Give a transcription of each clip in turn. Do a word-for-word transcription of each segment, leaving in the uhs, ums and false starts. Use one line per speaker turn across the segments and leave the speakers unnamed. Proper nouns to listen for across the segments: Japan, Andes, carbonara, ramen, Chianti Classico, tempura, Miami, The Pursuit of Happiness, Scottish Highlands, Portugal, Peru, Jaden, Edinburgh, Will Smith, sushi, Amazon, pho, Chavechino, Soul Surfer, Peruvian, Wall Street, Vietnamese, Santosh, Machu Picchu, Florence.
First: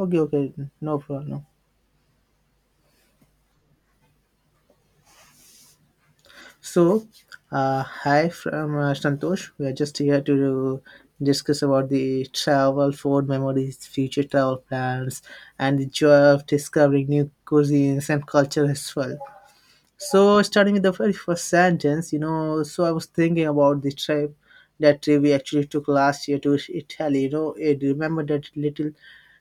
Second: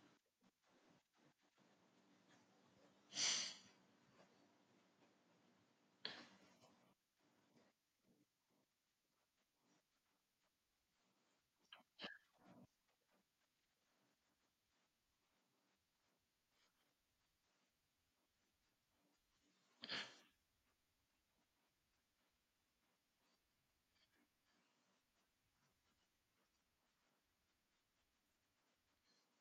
Okay, okay, no problem. So, uh, hi from uh, Santosh. We are just here to discuss about the travel, food memories, future travel plans, and the joy of discovering new cuisines and culture as well. So, starting with the very first sentence, you know, so I was thinking about the trip that trip we actually took last year to Italy. You know, I remember that little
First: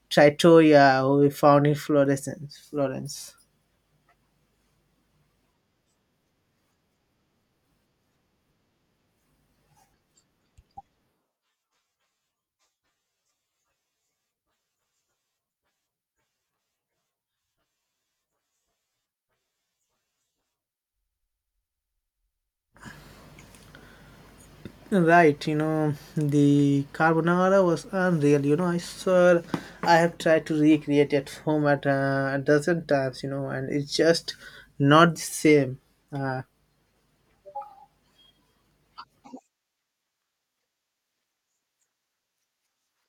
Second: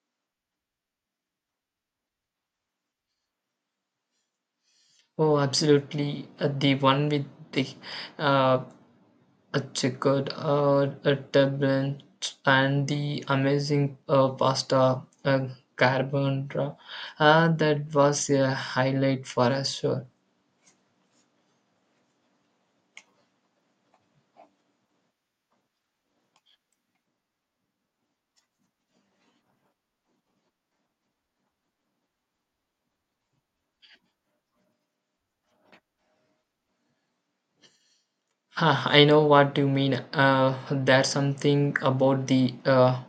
trattoria we found in Florence. Florence.
Oh, absolutely. Uh, the one with the uh, a checkered uh, a turban and the amazing uh, pasta uh, carbonara. Uh, that was a highlight for us, sure.
Right, you know, the carbonara was unreal. You know, I swear I have tried to recreate at home at uh, a dozen times, you know, and it's just not the same. Uh,
Huh, I know what you mean. Uh, there's something about the uh,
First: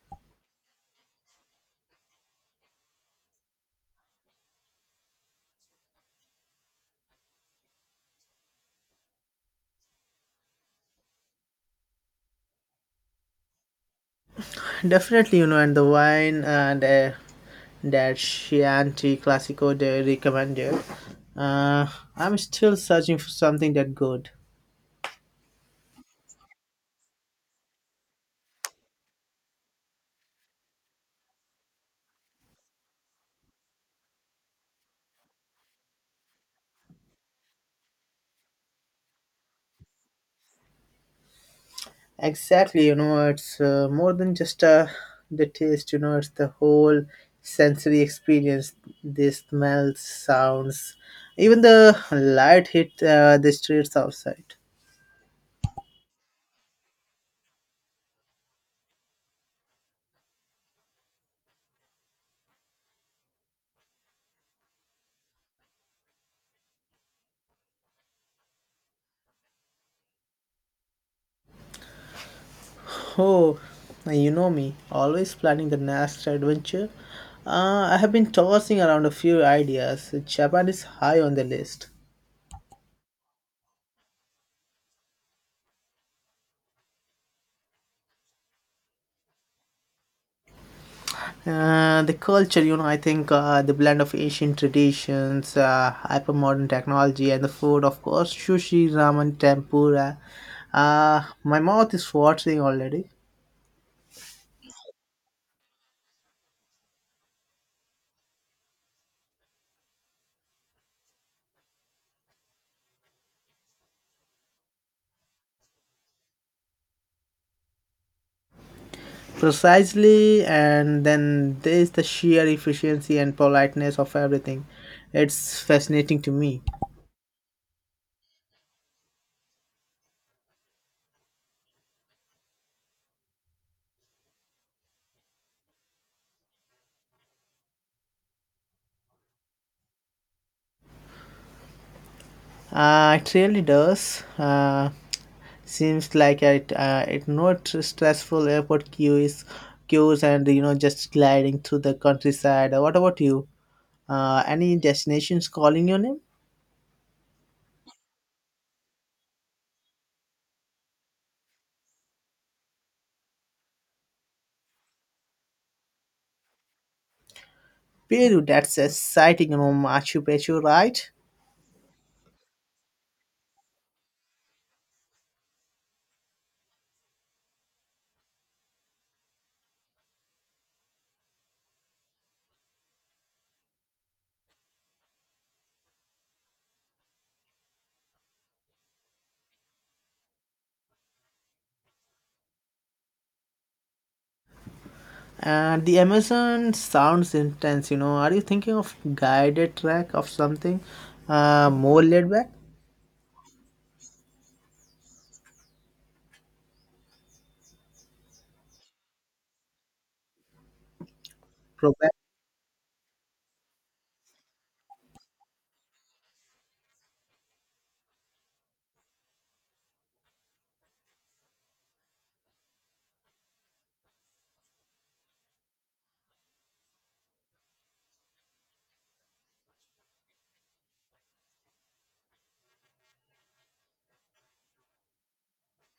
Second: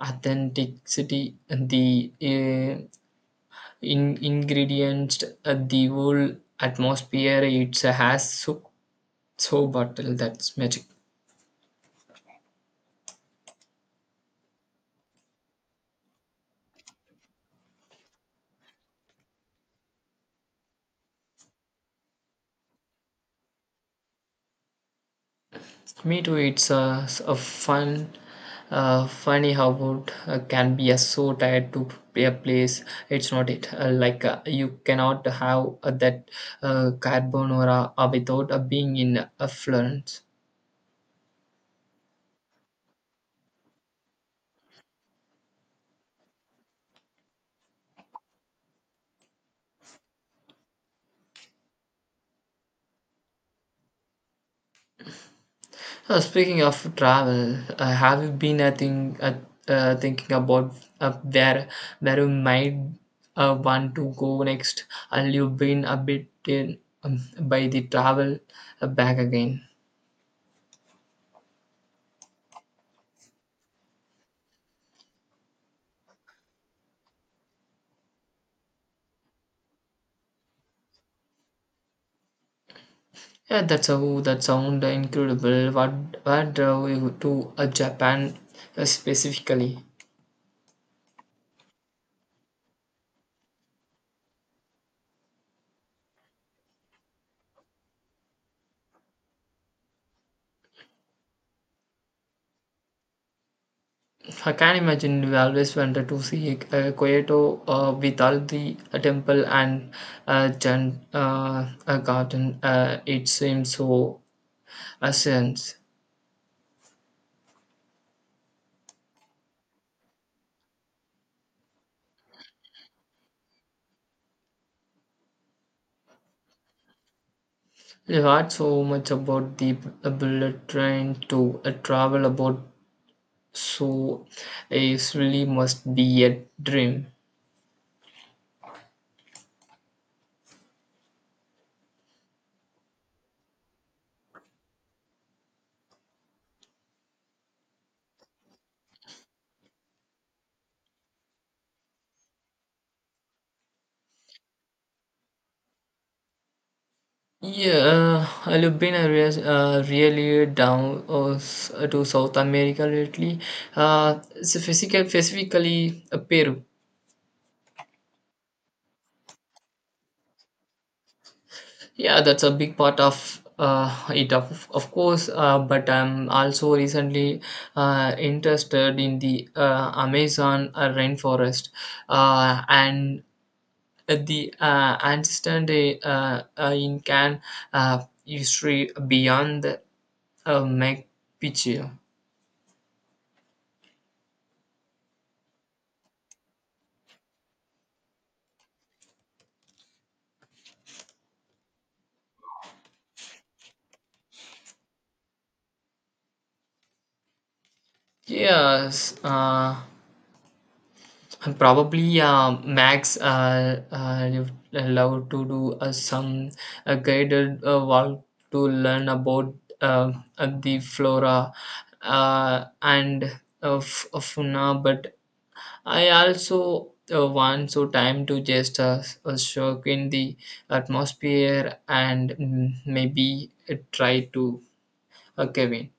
authenticity, the uh, in ingredients, uh, the whole atmosphere. It has so so bottle that's magic.
definitely, you know, and the wine and uh, that Chianti Classico they recommended. Uh, I'm still searching for something that good.
Me too. It's uh, s- a fun, uh, funny how it uh, can be uh, so tired to p- a place. It's not it. Uh, like uh, you cannot have uh, that uh, carbonara uh, without uh, being in uh, Florence.
Exactly, you know, it's uh, more than just uh, the taste, you know, it's the whole sensory experience. The smells, sounds, even the light hit uh, the streets outside.
Uh, speaking of travel, uh, have you been uh, think, uh, uh, thinking about uh, where where you might uh, want to go next? And you've been a bit in, um, by the travel uh, back again.
Oh, you know me, always planning the next adventure. Uh, I have been tossing around a few ideas. Japan is high on the list.
Yeah, that's a that sound incredible. What what drove you to uh, Japan uh, specifically?
Uh, the culture, you know, I think uh, the blend of Asian traditions, uh, hypermodern technology, and the food, of course, sushi, ramen, tempura. Uh, my mouth is watering already.
I can imagine you always wanted to see uh, Kyoto uh, with all the uh, temple and uh, gen, uh, uh, garden. Uh, it seems so essence.
Precisely, and then there's the sheer efficiency and politeness of everything. It's fascinating to me.
You heard so much about the b- uh, bullet train to uh, travel about, so it really must be a dream.
Uh, it really does. Uh, seems like it. Uh, it not stressful airport queues, queues, and you know just gliding through the countryside. Uh, What about you? Uh, any destinations calling your name?
Yeah, uh, I've been a res- uh, really down uh, s- to South America lately. Uh, specifically, specifically uh, Peru.
Peru. That's exciting. You know Machu Picchu, right?
Yeah, that's a big part of uh, it, of, of course. Uh, but I'm also recently uh, interested in the uh, Amazon uh, rainforest uh, and the uh, ancestor uh, uh, Incan uh, history beyond the uh, Machu Picchu.
And the Amazon sounds intense. You know, are you thinking of guided track of something uh, more laid
Yes, uh, and
back?
probably uh, Max uh, uh, you love to do uh, some uh, guided uh, walk to learn about uh, uh, the flora uh, and uh, f- uh, fauna. But I also uh, want so time to just uh, uh, soak in the atmosphere and mm, maybe uh, try to uh, Kevin.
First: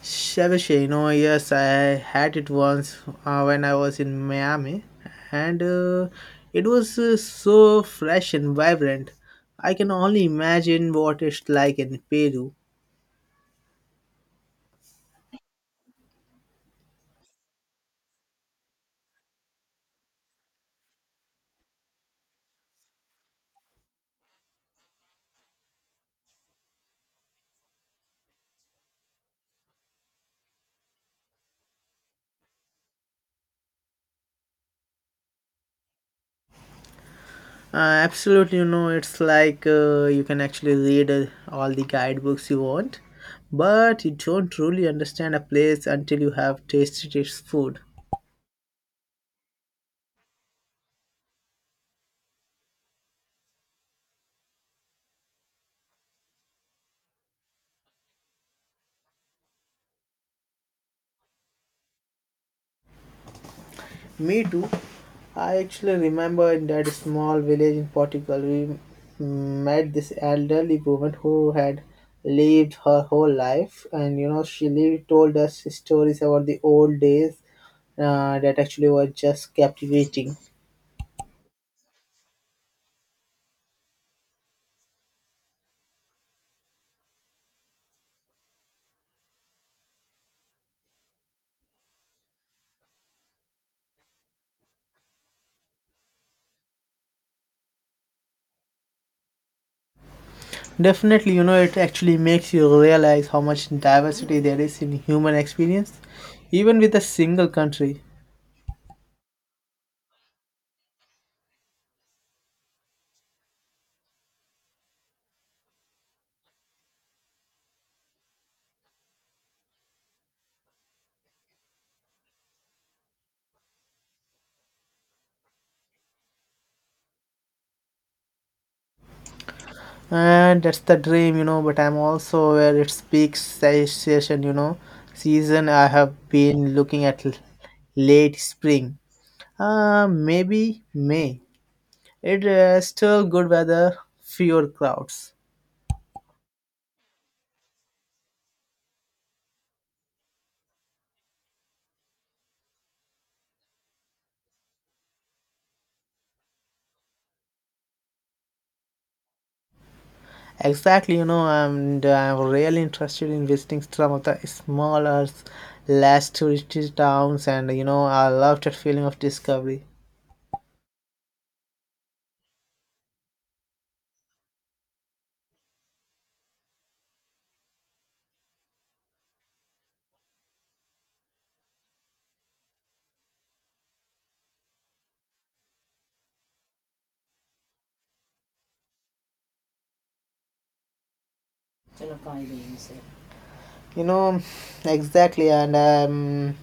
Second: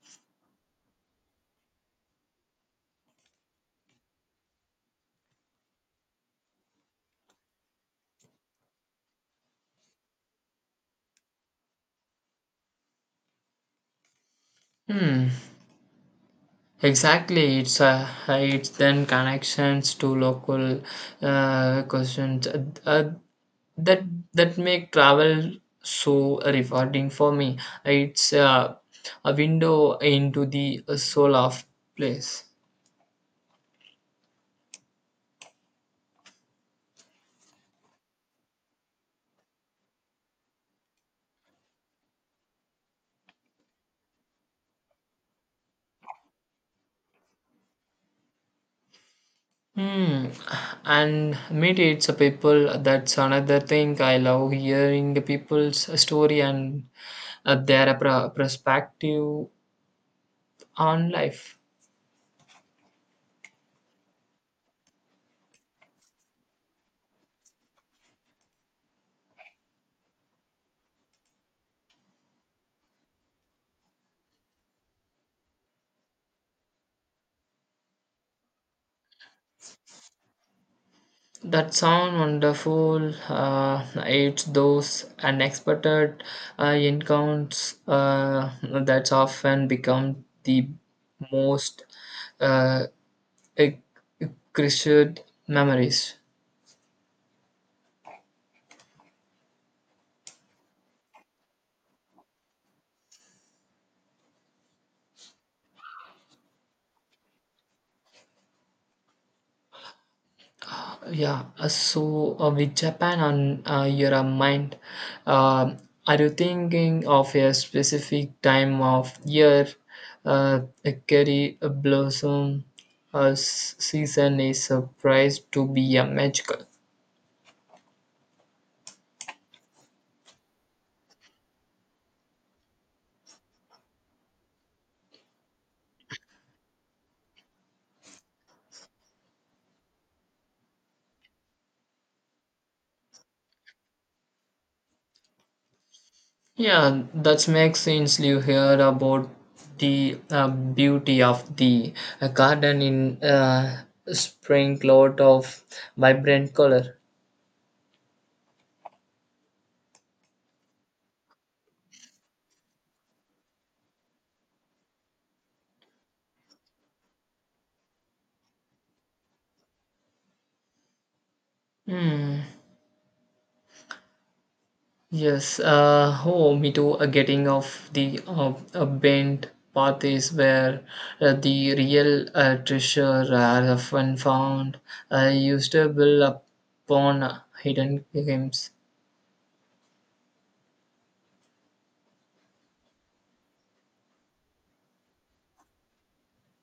Chavechino, yes, I had it once uh, when I was in Miami, and uh, it was uh, so fresh and vibrant. I can only imagine what it's like in Peru.
Hmm. Exactly, it's uh, it's then connections to local uh, questions uh, uh, that that make travel so rewarding for me. It's uh, a window into the soul of place.
Uh, absolutely, you know, it's like uh, you can actually read uh, all the guidebooks you want, but you don't truly understand a place until you have tasted its food.
Hmm. And maybe it's a people. That's another thing I love hearing the people's story and uh, their pro- perspective on life.
Me too. I actually remember in that small village in Portugal, we met this elderly woman who had lived her whole life, and you know, she lived, told us stories about the old days uh, that actually were just captivating.
That sound wonderful. Uh, it's those unexpected uh, encounters uh, that often become the most uh, e- e- treasured memories.
Definitely, you know, it actually makes you realize how much diversity there is in human experience, even with a single country.
Yeah, uh, so uh, with Japan on uh, your uh, mind, um are you thinking of a specific time of year, uh, a cherry blossom uh, s- season is surprised to be a magical?
And that's the dream, you know, but I'm also aware it's peak se- session, you know, season I have been looking at l- late spring. Uh, maybe May. It uh, still good weather, fewer crowds.
Yeah, that makes sense. You hear about the uh, beauty of the uh, garden in uh, spring, lot of vibrant color.
Exactly, you know, and I'm really interested in visiting some of the smaller, less touristy towns, and you know, I love that feeling of discovery.
Hmm. Yes, uh, oh, me too. A getting off the uh, a bent path is where uh, the real uh, treasure are often found. I used to build upon hidden gems.
You know, exactly, and um,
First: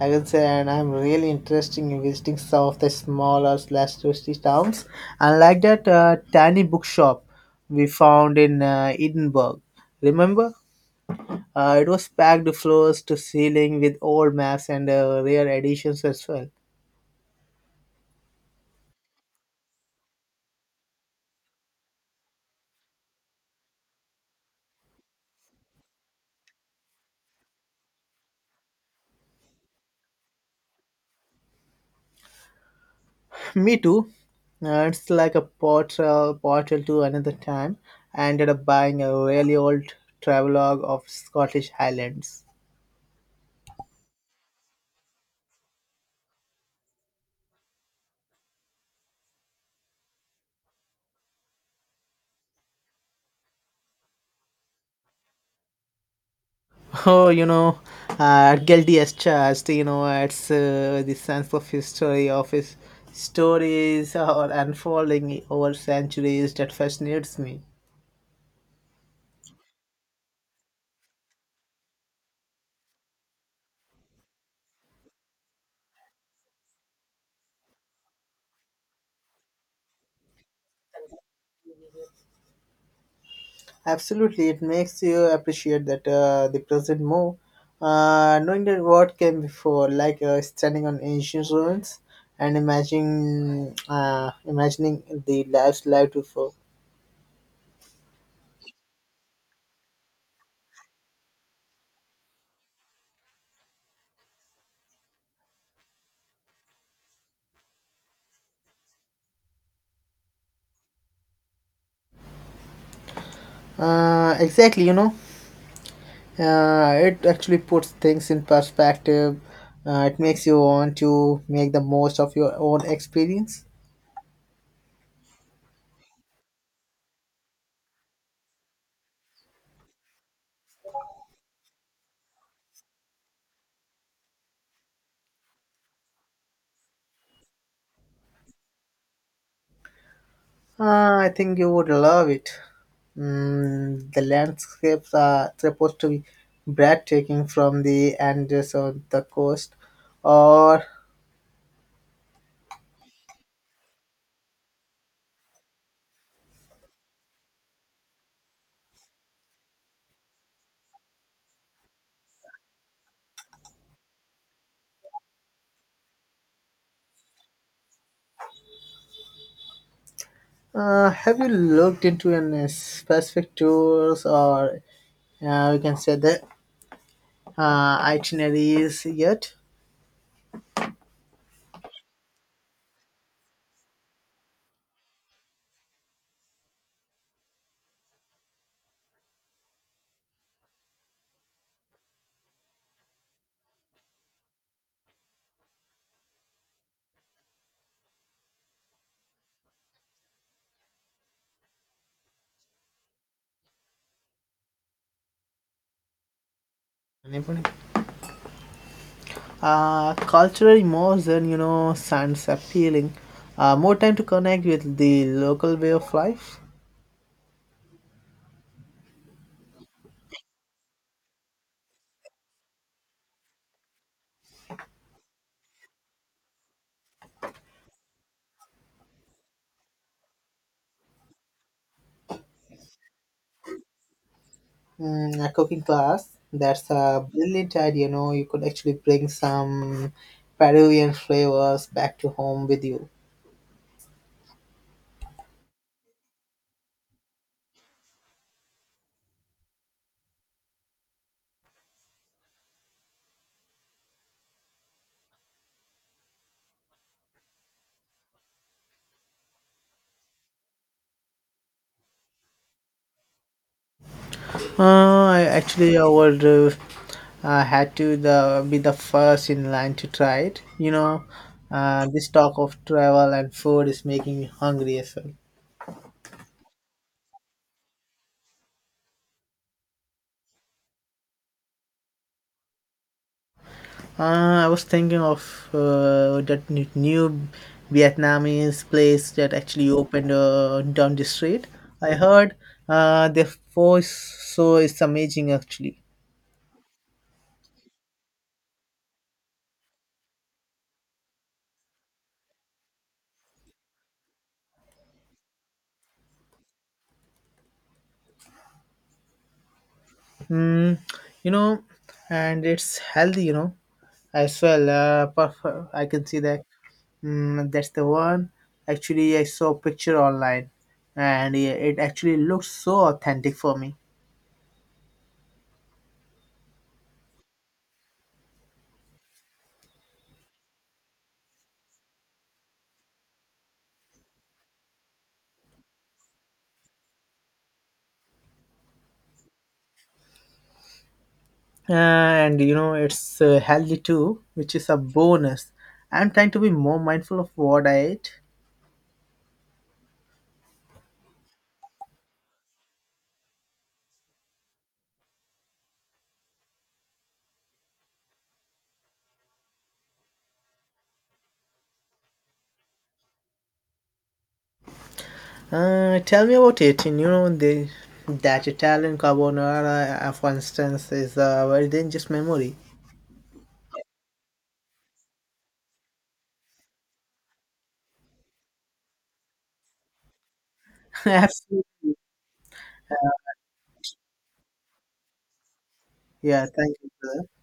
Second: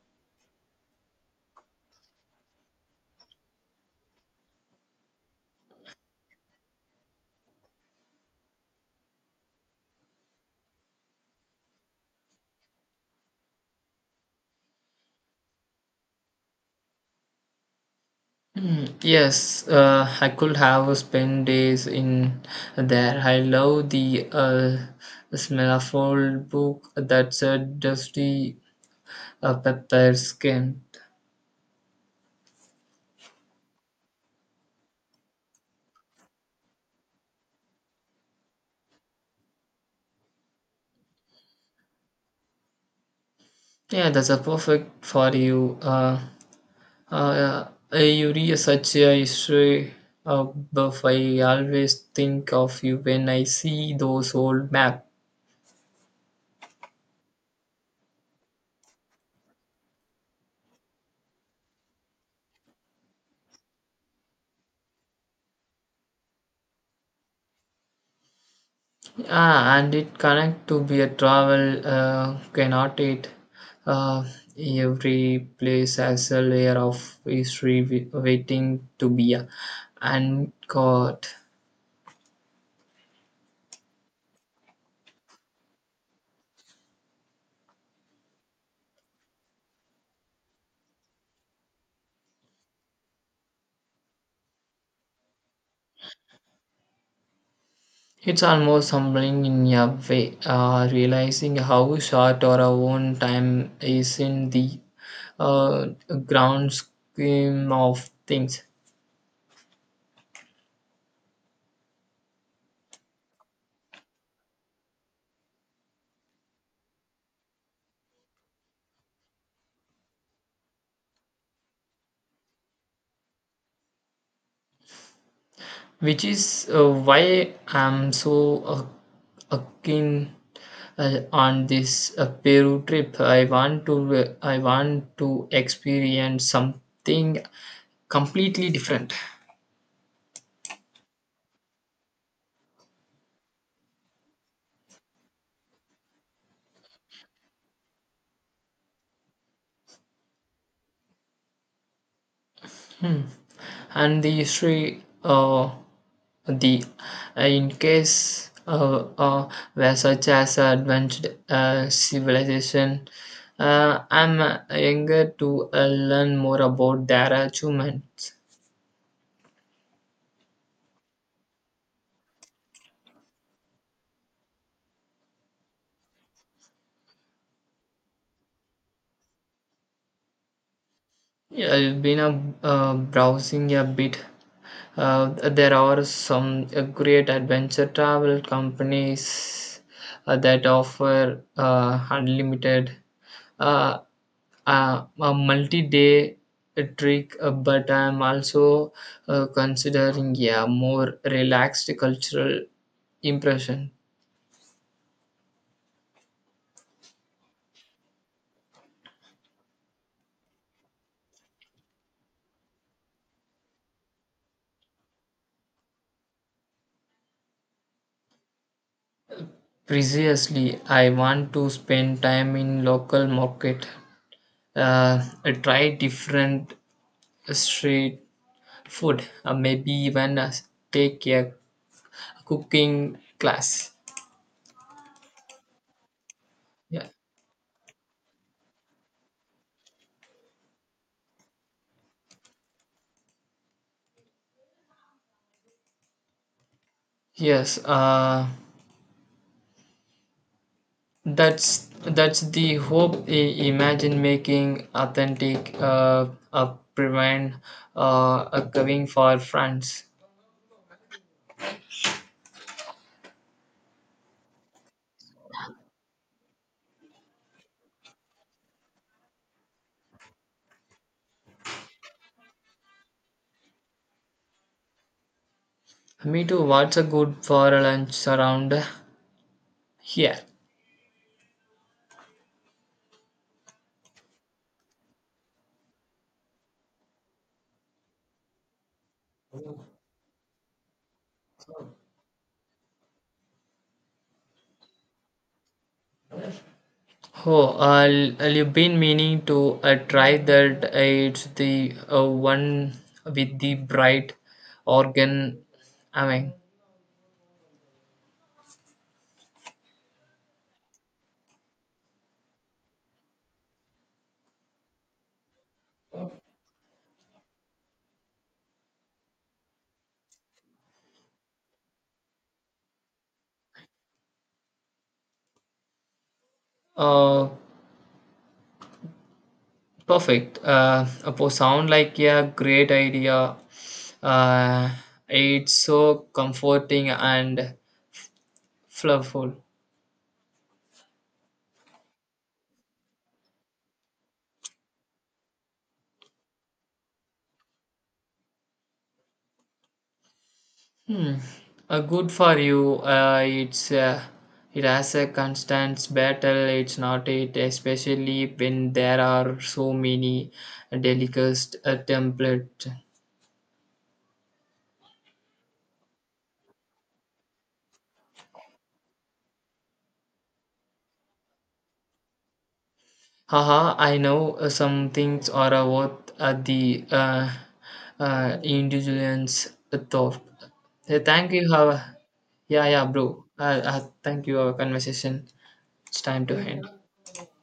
I can say, and I'm really interested in visiting some of the smaller slash touristy towns. And like that uh, tiny bookshop we found in uh, Edinburgh. Remember? Uh, it was packed floors to ceiling with old maps and uh, rare editions as well.
Hmm, yes, uh, I could have spent days in there. I love the uh, smell of old book that's a dusty uh, pepper skin.
Me too. Uh, it's like a portal, portal to another time. I ended up buying a really old travelogue of Scottish Highlands.
Yeah, that's a perfect for you. Uh, Uh, you read such a history uh, buff. I always think of you when I see those old map.
Oh, you know, uh, guilty as charged. You know, it's uh, the sense of history of his stories or unfolding over centuries that fascinates me.
Ah, and it connect to be a travel uh, cannot it? Uh, every place has a layer of history wi- waiting to be uh, uncovered.
Absolutely, it makes you appreciate that uh, the present more, uh, knowing that what came before, like uh, standing on ancient ruins and imagining, uh, imagining the lives lived before.
It's almost humbling in a way, uh, realizing how short our own time is in the uh, ground scheme of things,
Uh, exactly, you know. Uh, it actually puts things in perspective. Uh, it makes you want to make the most of your own experience.
which is uh, why I'm so uh, uh, keen uh, on this uh, Peru trip. I want to uh, I want to experience something completely different.
Uh, I think you would love it. Mm, the landscapes are supposed to be breathtaking from the Andes or the coast. Or
Hmm. And the history, uh, the uh, in case uh, uh, where such as advanced uh, civilization, uh, I'm uh, eager to uh, learn more about their achievements.
uh, have you looked into any specific tours or uh, we can say the uh, itineraries yet?
Yeah, I've been uh, uh, browsing a bit. Uh, there are some uh, great adventure travel companies uh, that offer uh, unlimited. Uh, uh, a multi-day trick, uh, but I'm also uh, considering a more relaxed cultural impression.
Anybody? Uh, culturally more than you know, sounds appealing. Uh, more time to connect with the local way of life.
Precisely, I want to spend time in local market, uh, try different street food, uh, maybe even uh, take a cooking class.
Mm, a cooking class, that's
Yeah.
a brilliant idea. You know, you could actually bring some Peruvian flavors back to home with you.
Yes. Uh, That's that's the hope. I- imagine making authentic uh, a prevent uh, a covering for France.
Uh, I actually, I would uh, uh, had to the be the first in line to try it. You know, uh, this talk of travel and food is making me hungry as well.
Me too. What's a good for a lunch around here?
Uh, I was thinking of uh, that n- new Vietnamese place that actually opened uh, down the street. I heard uh, the pho is so it's amazing actually.
Oh, I'll, I'll you've been meaning to uh, try that. Uh, it's the uh, one with the bright organ. I mean,
Mm, you know, and it's healthy, you know, as well. Uh, perf- I can see that. Mm, that's the one. Actually, I saw a picture online, and it it actually looks so authentic for me.
uh, perfect. Uh, Apo sound like a great idea. Uh, it's so comforting and flavorful.
Uh, and you know it's uh, healthy too, which is a bonus. I'm trying to be more mindful of what I eat.
Hmm. Uh, good for you. Uh, it's uh, it has a constant battle. It's not it, especially when there are so many delicate uh, template.
Uh, tell me about it. And you know the that Italian carbonara, uh, for instance, is a very dangerous memory.
Haha, I know uh, some things are uh, worth at the uh, uh, individual's thought. Uh, thank you. Have
Absolutely,
a- yeah, yeah, bro. Uh, uh, thank you. Our conversation. It's time to yeah
yeah,
end.
thank you, brother.